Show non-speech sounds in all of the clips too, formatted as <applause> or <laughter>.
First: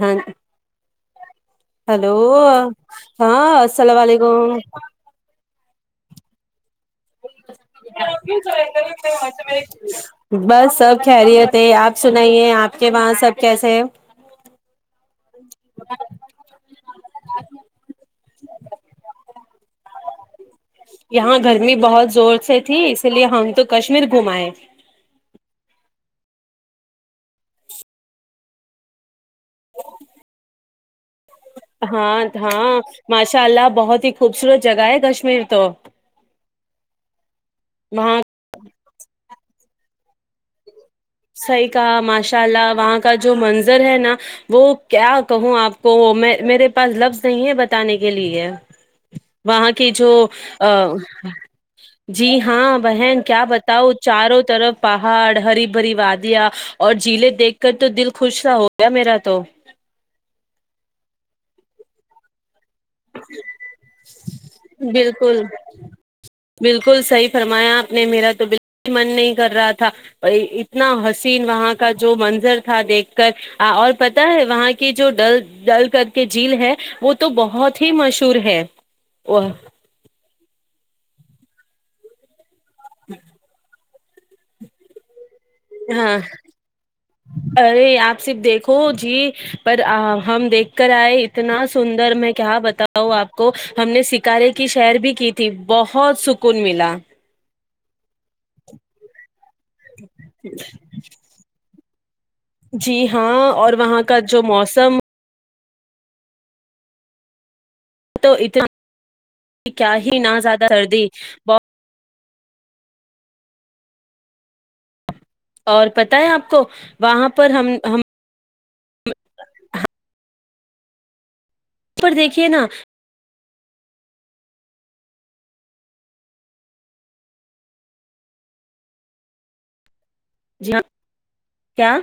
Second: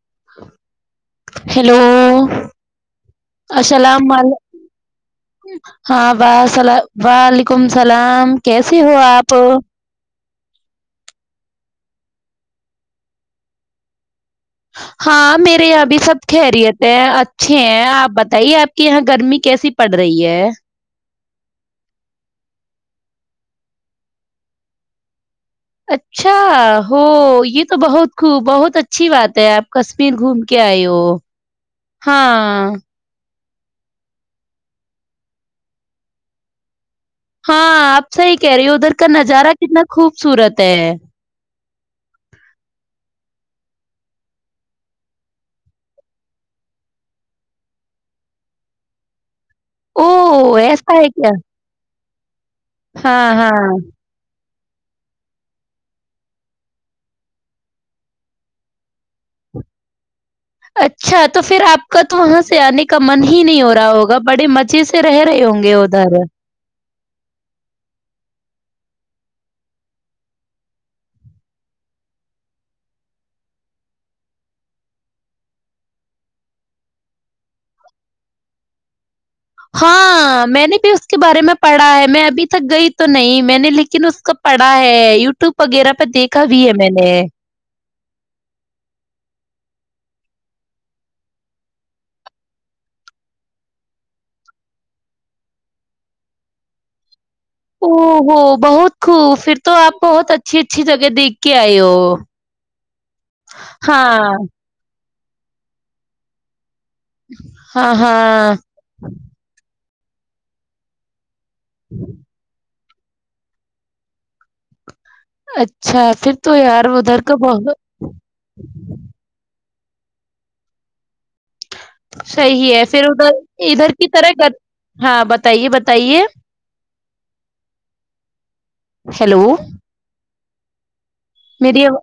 ہاں hello hello ہاں السلام علیکم ہاں بسلا وعلیکم اللام کیسے ہو آپ <unintelligible> بس سب خہریتے آپ سنائیے آپ کے وہاں سب کیسے ہے <unintelligible> ہاں <unintelligible> میرے یہاں بھی سب خیریت ہے اچھے ہیں آپ ب <unintelligible> بتائیے آپ کے یہاں گرمی کیسی پڑ رہی ہے <unintelligible> یہاں گرمی بہت زور سے تھی اسی لیے ہم تو کشمیر گھمائے <unintelligible> اچھا ہو یہ تو بہت خوب بہت اچھی بات ہے آپ کشمیر گھوم کے آئے ہو <unintelligible> ہاں ہاں مش <unintelligible> ان شاء اللہ بہت ہی خوبصورت جگہ ہے کشمیر تو <unintelligible> ہاں آپ وہاں صحیح کہہ رہی ہو ادھر <unintelligible> اس کا نظارہ کتنا خوبصورت ہے <unintelligible> صحی کہا ماشاء اللہ وہاں کا جو منظر ہے نا وہ کیا کہوں آپ کو میں میرے پاس لفظ نہیں ہے بتانے کے لیے <unintelligible> وہاں کی جو او ایسا ہے کیا <unintelligible> جی ہاں بہن ہاں کیا ہاں بتاؤ چاروں <unintelligible> طرف پہاڑ ہری <unintelligible> بری وا دیا اور جیلے دیکھ کر تو دل خوش سا ہو گیا میرا تو <unintelligible> اچھا تو پھر آپ کا تو وہاں سے آنے کے <unintelligible> کا من ہی نہیں ہو رہا ہوگا بڑے مچے سے رہ بالکل رہے ہوں گے ادھر <unintelligible> بالکل صحیح فرمایا آپ نے میرا تو من نہیں کر رہا تھا اتنا حسین وہاں کا جو منظر تھا دیکھ کر اور پتا ہے وہاں کی جو ڈل ڈل کر کے جھیل ہے وہ تو بہت ت ہی مشہور ہے <unintelligible> <unintelligible> اس کے بارے میں پڑھا ہے میں ابھی <unintelligible> تک گئی تو نہیں میں نے لکھ ن اس کو پڑا ہے یو ٹیوب وغیرہ پہ ہاں دیکھا بھی ہے میں نے ارے آپ صرف دیکھو جی پر ہم دیکھ کر آئے اتنا سندر میں کیا بتاؤں آپ کو ہم نے سکارے کی شہر بھی کی تھی بہت سکون ملا او ہوو بہت خوبھر تو آپ بہت اچھی اچھی جگہ دیکھ کے آئے ہو ہاں جی ہاں اور وہاں کا جو موسم ہ ہاں تو ہاں اتنا کیا ہی نہ زیادہ سردی ب ہوں اور اچھا پتہ ہے پھر آپ تو کو یار ادھر وہاں کا پر بت ہم ہم پر دیکھیے نا صحی ہے پھر ادھر ادھر کی طرح ہاں بتائیے بتائیے ہیلو جی میری کیا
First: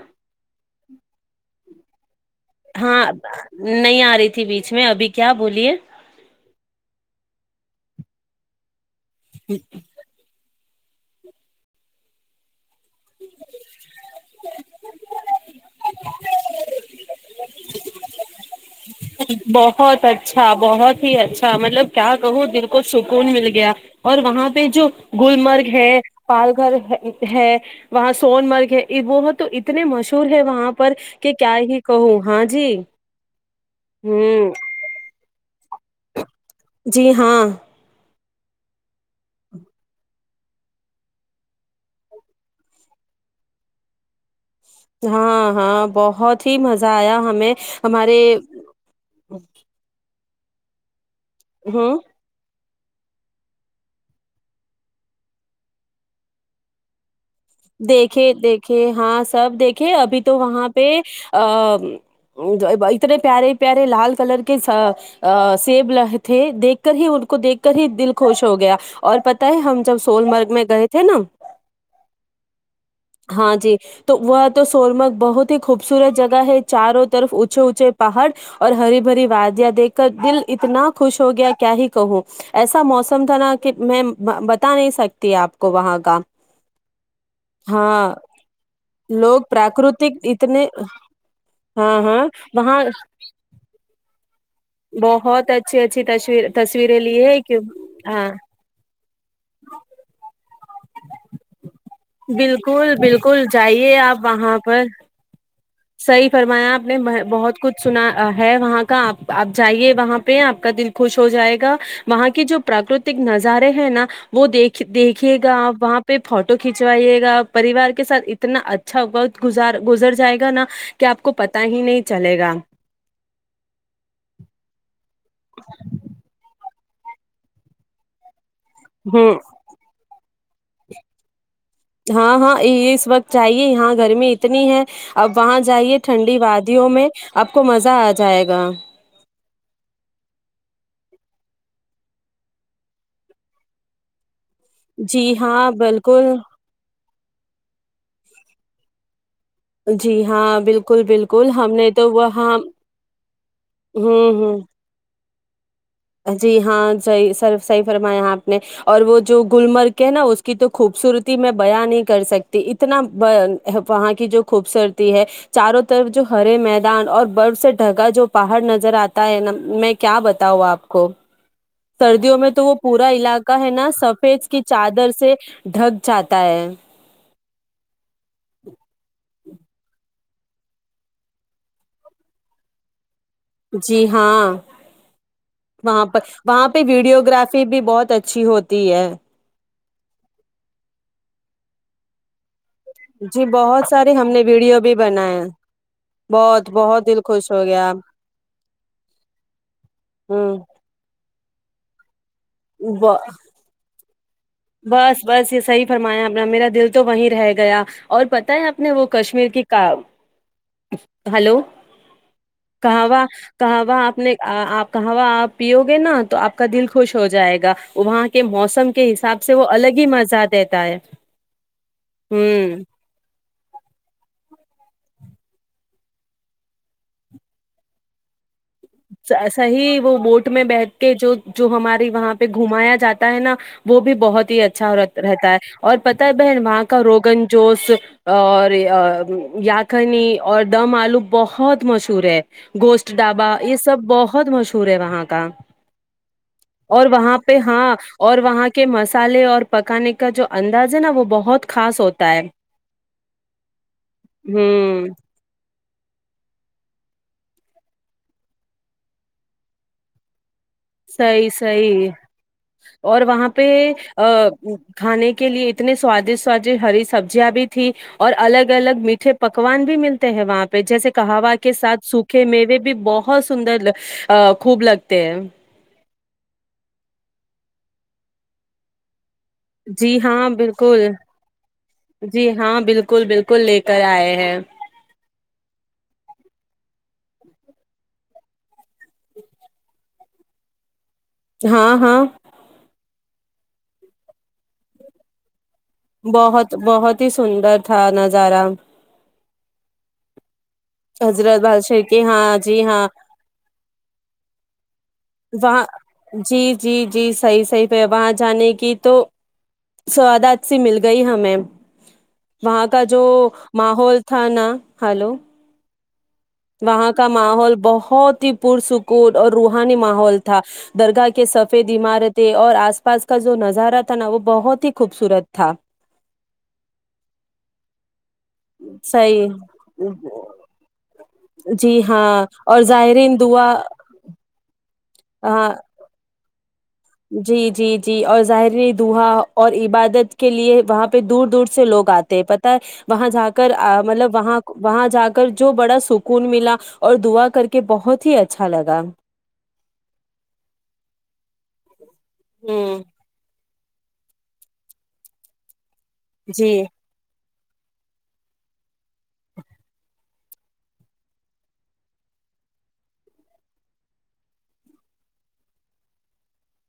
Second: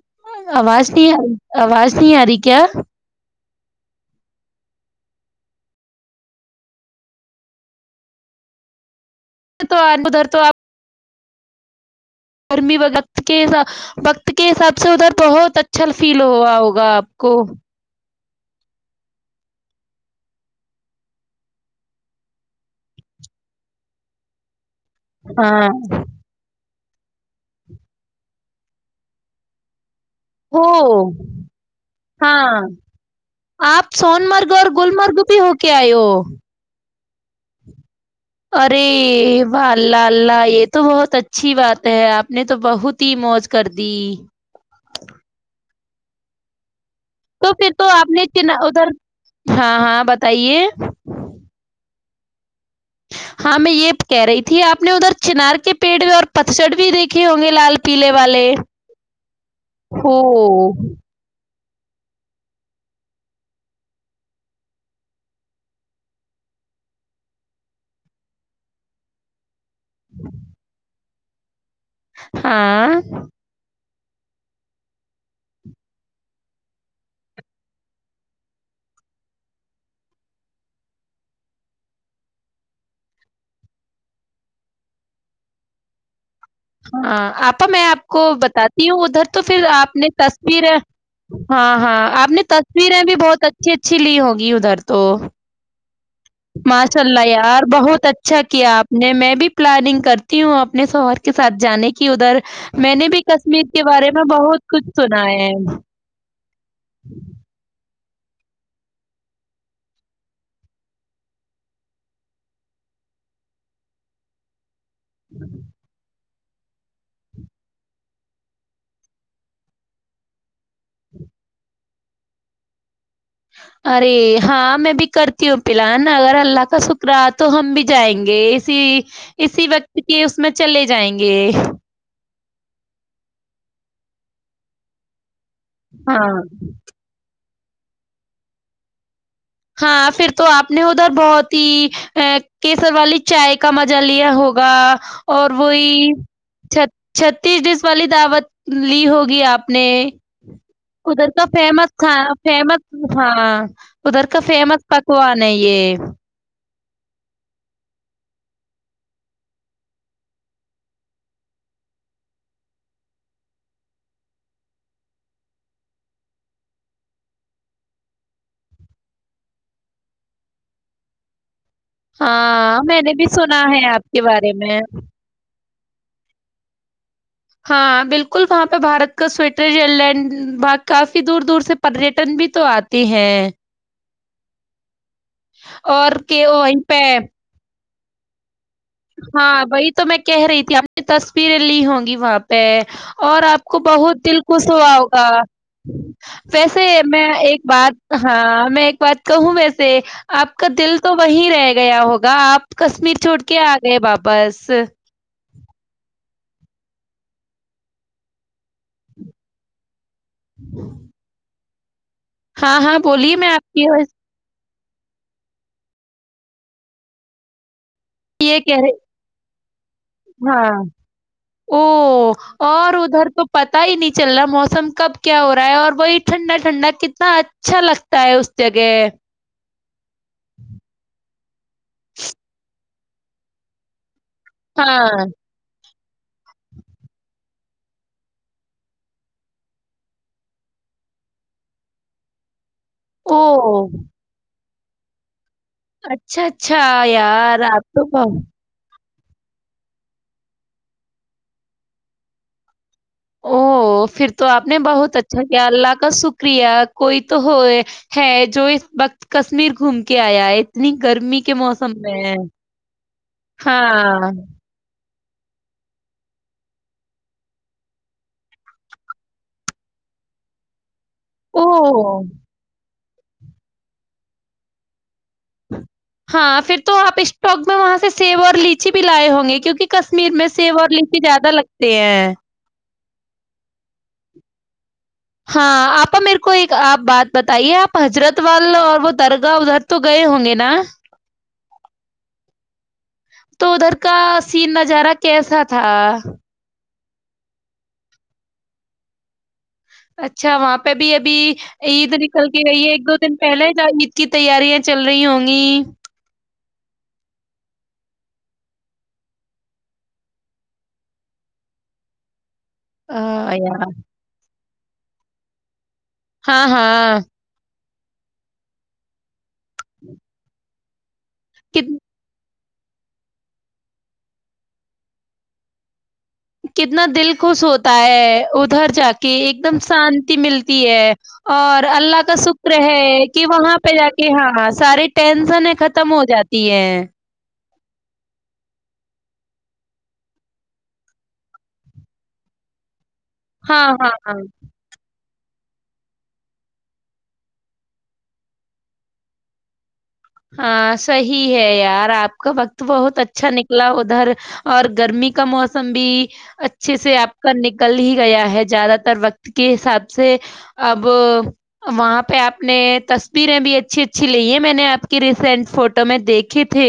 آواز نہیں آ آواز نہیں آ رہی کیا ہاں نہیں آ رہی تھی بیچ میں ابھی کیا بولیے تو ادھر تو آپ ہ بہت اچھا بہت ہی اچھا مطلب کیا کہوں دل کو سکون مل گیا اور وہاں پہ جو ہاں گللمرگ ہے پال گھر ہے ہے وہاں سون مرگ ہے وہ تو اتنے مشور ور ہے ہو وہاں پر کہ کیا ہی کہوں ہاں جی آپ سون ہوں مرگ اور گللمرگ بھی ہوگ کیا آ ہو جی ہاں ارے یہ ب ل ال ل یہ تو بہت اچھی بات ہے آپ نے تو بہت ہی موج کر دی ہاں ہاں بہت ہی مزہ آیا تو ہمیں پھر تو آپ ہمارے نے ادھر ہاں ہاں ب تئی ہاں ہاں میں یہ کہہ رہی تھی آپ نے ادھر چنار کے پیڑ بھی اور پتچھڑ بھی دیکھھی دیکھے دیکھے ہاں سب دیکھے ابھی تو وہاں اوہ! پہ اتنے پیارے پیارے لال کلر کے سیب تھے دیکھ کر ہی ان کو دیکھ کر ہی دل خوش ہو گیا اور پتہ ہے ہم جب سولمرگ میں گئے تھے چ نا ہاں ہاں جی تو وہ تو سورمگ بہت ہی خوبصورت جگہ ہے چاروں طرف اونچے اونچے پہاڑ اور ہری بھری وادیاں دیکھ کر دل اتنا خوش ہو گیا کیا ہی کہوں ایسا موسم تھا نا کہ میں بتا نہیں سکتی آپ کو وہاں کا ہاں آپا میں آپ ہاں کو بتاتی ہوں ادھر لوگ تو پھر آپ نے پراکرتک اتنے تصویریں ہاں ہاں آپ نے تصویریں بھی بہت اچھی اچھی لی ہوںگی ادھر تو بہت اچھی اچھی تصویر تصویریں ماشاء لی اللہ ہے کہ یار بہت ہاں اچھا کیا آپ نے میں بھی پلاننگ کرتی ہوں ا سوہر کے سات جانے کی کہ ادھر میں بالکل نے بھی بالکل کشمیر کے جائیے بارے آپ میں وہاں بہت پر کچھ سنا ہے صحیح فرمایا آپ نے بہت کچھ سنا ہے وہاں کا آپ آپ جائیے وہاں پہ آپ کا دل خوش ہو جائے گا وہاں کی جو پراکرتک نظارے ہے نا وہ دیکھ دیکھیے گاپ وہاں پہ فوٹو کھنچوائیے گا پریوار کے ساتھ اتنا اچھا وقت گزار گزر جائے گا نا کہ آپ کو پتا ہی نہیں چلے گا ارے ہاں میں بھی کرتی ہوں پلان نا اگر اللہ کا شکرا تو ہم بھی جائیں گے ہ اسی و <inaudible> کہ اس میں چلے جائیں گے ہاں ہاں یہ اس وقت چاہیے یہاں گرمی اتنی ہے اب وہاں جائیے ہاں۔ ٹھنڈی وادیوں میں آپ کو مزہ آ جائے گا ہاں پھر تو آپ نے ادھر بہت ہی ا کیسر والی چائے کا مزہ لیا ہوگا جی اور ہاں وہی بالکل <unintelligible> چھتیس ڈیس والی دعوت لی ہو جی ہاں بالکل ادھر کا بالکل ہم فمس نے ک تو وہاں فمس ہاں ادھر ہوں کا ہوں فمس پ <inaudible> جی ہاں <inaudible> صحیح سر صی فرمایا آپ نے اور وہ جو گلمرگ کے نا اس کی تو خوبصورتی میں بیاں نہیں کر سکتی اتنا وہاں کی جو خوبصورتی ہے چاروں طرف جو ہرے میدان اور برف سے ڈھگا جو پہاڑ نظر آتا ہے ن میں کیا بتاؤں آپ کوو <inaudible> سردیوں میں تو وہ ہاں میں پورا نے بھی علاقہ سنا ہے نا آپ کے سفید بارے کی میں چادر سے ڈھک جاتا ہے ہاں بالکل <unintelligible> وہاں پہ بارت کا سویٹر ر لینڈ باگ کافی دور دور سے پریٹن بھی تو آتے ہیں جی ہاں وہاں اور پ کہ وہاں پہ وہیں ویڈیو گرافی بھی بہت اچھی ہوتی ہے ہاں بئی <inaudible> تو میں کہہ رہی تھی آپ نے تصویریں لی ہوں گی وہاں پہ اور جی آپ کو سارے بہت ہم دل نے خوش ویڈیو بھی ہوا ہوگا بنائے بہت ویسے بہت دل میں خوش ایک ہو گیا بات ہاں میں ایک بات کہوں ویسے آپ ہوں کا دل تو وہی رہے گا گیا ہوگا گا آپ کشمیر ب- چھوڑ بابا بس بس یہ صحیح فرمایا میرا دل تو وہیں رہ گیا اور پتا ہے آپ نے وہ کشمیر کی کا ہلو ہاں ہاں کہاںواں بولیے میں کی کہاںواں آپ نے آپ کہوا آپ پیو گے نا تو آپ کا دل خوش ہو جائے گا وہاں کے یہ کہہ رہی موسم کے حساب سے وہ الگ ہی مزہ ہاں دیتا ہے او ہوں اور ادھر تو پتا ہی نہیں چل رہا موسم سم کب کیا ہو رہا ہے اور وہی ٹھنڈا ٹھنڈا کتنا اچھا لگتا ہے جگہ صحی وہ بوٹ میں بیٹھ کے جو جو ہمارے وہاں پہ گھمایا جاتا ہے نا وہ بھی بہت ہی اچھا ہاں رہتا ہے اور پتہ بہن وہاں کا روگن جوش اور یاقنی اور دم آلو بہت مشہور ہے گوشت ڈھابا یہ او سب بہت مشہور سور ہے وہاں کا اچھا اچھا اور وہاں پہ یار آپ ہاں تو اور وہاں کے مسالے اور پکانے کا جو انداز ہے نا وہ بہت خاص ہوتا ہے او پھر تو آپ نے ہوں بہت اچھا کیا اللہ کا کا شکریہ کوئی تو ہو ہے جو اس وقت کشمیر گھوم کے آیا ہے اتنی گرمی صحی کے موسم صیح میں اور وہاں پہ ہاں کھانے کے لیے اتنے سوادشٹ سوادٹ ہری سبزیاں بھی تھی اور الگ الگ میٹھے پکوان بھی ملتے ہیں وہاں پہ جیسے کہاوا کے سھ اوہ سوکھے میوے بھی بھی بہت سندر خوب لگتے ہیں ہاں پھر تو آپ اسٹک میں وہاں سے سیب اور لیچی بھی لائے ہوں گے کیونکہ جی کشمیر میں ہاں سیب اور بالکل لچی زیادہ لگتے ہیں اسکل بالکل لے کر آئے ہیں ہاں آپا میرے کو ایک آپ بات بتائیے آپ حضرت والال اور وہ درگاہ ادھر تو گئے ہوں گے نا ہاں ہاں تو ادھر کا سین نظارہ کیسا تھا بہت بہت اتی سندر تھا نظارہ اچھا وہاں پہ پہ بھی ابھی حضرت بادشاہ عید ہاں نکل کے گئی جی ہے ایک ہاں دو دن پہلے عید کی تیارییا چل رہی ہوں گی وہاں جی جی جی صحیح صحیح پہ وہاں جانے کی تو سواد اچ سھی مل گئی ہمیں وہاں کا آ جو یار ماحول تھا نا ہلو ہاں، وہاں ہاں، کا ماحول بہت بہت ہی پرسکون اور روحانی ماحول تھا درگاہ کے کہ کت سفید عمارتیں اور آس پاس کا جو نظارہ تھا نا وہ بہت ہی خوبصورت تھا کتنا دل خوش ہوتا ہے ادھر جا کے ایک دم صحیح شانتی ملتی ہے اور جی اللہ کا ہاں شکر اور ہے زائرین کہ دعا وہاں پہ جا کے ہاں سارے ٹینشن ہاں ہے ختم ہو جاتا تی ہے جی جی جی اور ظاہری دحا اور عبادت کے لیے وہاں پہ دور دور سے لوگ آتے ہیں پتہ وہاں جا کر ہاں، ہاں، مطلب ہاں۔ وہاں وہاں جا کر جو بڑا سکون ملا اور دعا کر کے بہت ہی اچھا لگا ہاں صی ہے یار آ کا وقت ہوں بہت اچھا نکل لا ادھر اور گرمی کا موسم بھی جی اچھے سے آپ نکل ہی گیا ہے زیادہ تر وقت کے حساب سے اب وہاں پہ آپ نے تصویریں بھی اچھی اچھی لی ہے میں نے آپ ریسینٹ فوٹو میں دیکھے تھے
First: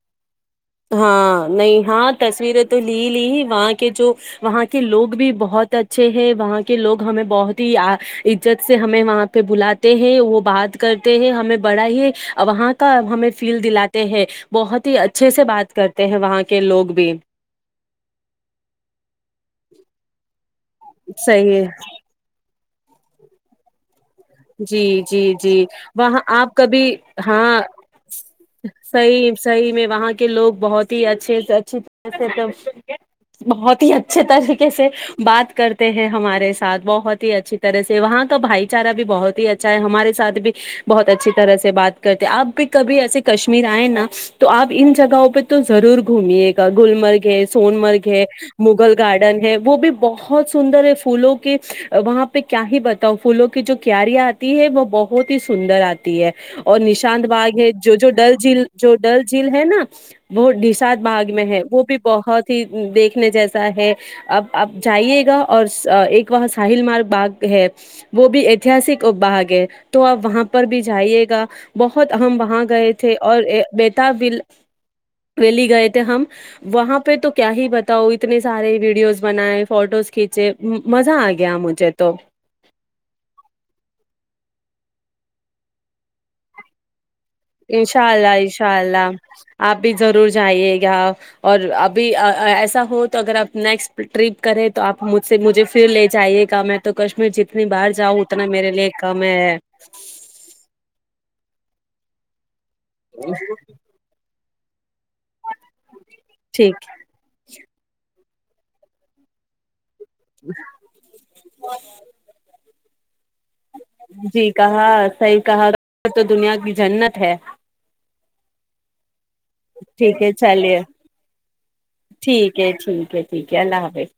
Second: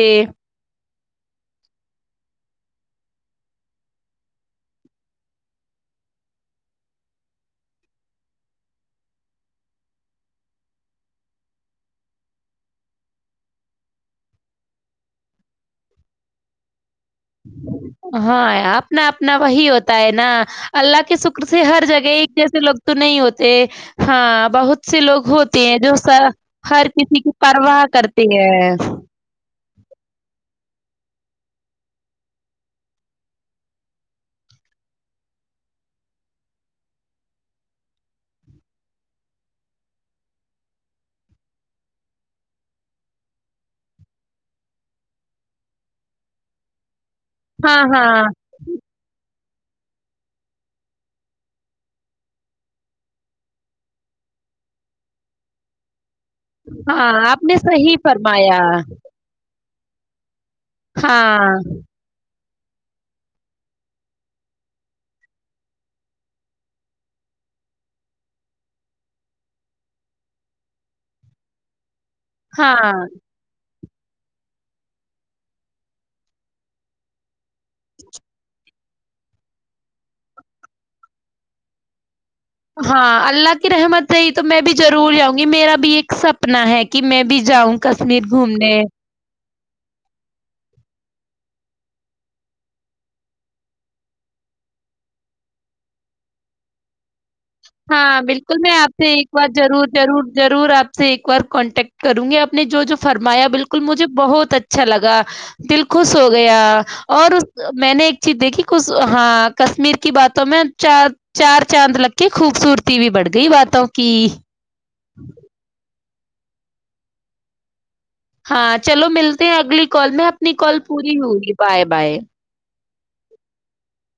ہاں نہیں ہاں تصویریں تو لی لی وہاں کے جو وہاں کے لوگ بھی بہت اچھے ہیں وہاں کے لوگ ہمیں بہت ہی عزت سے ہمیں وہاں پہ بلاتے ہیں وہ بات کرتے ہیں ہمیں بڑا ہی وہاں کا ہمیں فیل دلاتے ہیں بہت ہی اچھا جیسے بات کرتے ہیں وہاں کے لوگ بھی ہاں اپنا اپنا وہی ہوتا ہے نا اللہ کے شکر صحیح سے ہے ہر جگہ ایک جیسے لوگ تو نہیں ہوتے ہاں جی بہت سے جی لوگ جی ہوتے ہیں جو وہاں س- آپ ہر کبھی کسی کی ہاں پرواہ کرتے ہیں صحیح صحیح میں وہاں کے لوگ بہت ہی اچھے سے اچھی طح سے بہت ہی اچھے طریقے سے بات کرتے ہیں ہمارے ساتھ بہت ہی اچھی طرح سے وہاں کا بھائی چارہ بھی بہت ہی اچھا ہے ہمارے سھ بھی بہت اچھی طرح سے بات کرتے آپ بھی کبھی ایسے کشمیر آئے نا تو آپ ان جگہوں پہ تو ضرور گھمیے گا گلمرگ ہے سون ہاں مرگ ہاں ہے مگل گارڈن ہے وہ بھی بہت سندر ہے فھولوں کے وہاں پہ کیا ہی بتاؤ فھولوں کے جو کیارییا آتی ہے وہ بہت ہی سندر آتی ہے اور ہاں نشانت آپ نے باغ ہے جو صحیح جو ڈل فرمایا جھیل جو ڈل جھیل ہے نا جچ وہ ڈساد باغ میں ہاں ہے وہ بھی بہت دیکھنے جیسا ہے اب آپ جائیے گا اور ایک وہاں ساحل مارگ باغ ہے وہ بھی ایتحسک بھاگ ہے تو آپ وہاں پر بھی جائیے گا بت بہت ہم وہاں گئے ہاں تھے اور بی بل ویلی گئے تھے ہم وہاں پہ تو کیا ہی بتاؤ اتنے سارے ویڈیوز بنائے فوٹوز کھینچے مزہ آ گیا مجھے تو ہاں اللہ کی رحمت رہی تو میں بھی ضرور جاؤں گی میرا بھی ایک سپنا ہے کہ میں بھی جاؤں انشاء کشمیر اللہ گھومنے انشاء اللہ آپ بھی ضرور جائیے گا اور ابھی ایسا ہو تو اگر آپ نیکسٹ ٹرپ کریں تو آپ مجھ سے مجھے پھر لے جائیے گا میں تو کشمیر ج ہاں بالکل میں آپ سے ایک بار ضرور ضرور ضرور آپ سے ایک بار کانٹیکٹ کروں گی آ نے جو فرمایا بالکل مجھے بہت اچھا اچھا لگا دلک خوش ہو گیا ٹھیک اور اس میں نے ایک چیز دیکھی ک ہاں کشمیر کی باتوں میں چار چار چاند لگ خوبصورتی بھی بڑھ گئی بات تووکی ہاں سح کہا وہ تو دنیا کی جنت ہے ہاں چلو ملتے ہیں اگلی کال ٹھیک میں ہے اپنی کال چلیے پوری ہوگی بائے بائے اے ٹھیک ہے اللہ حافظ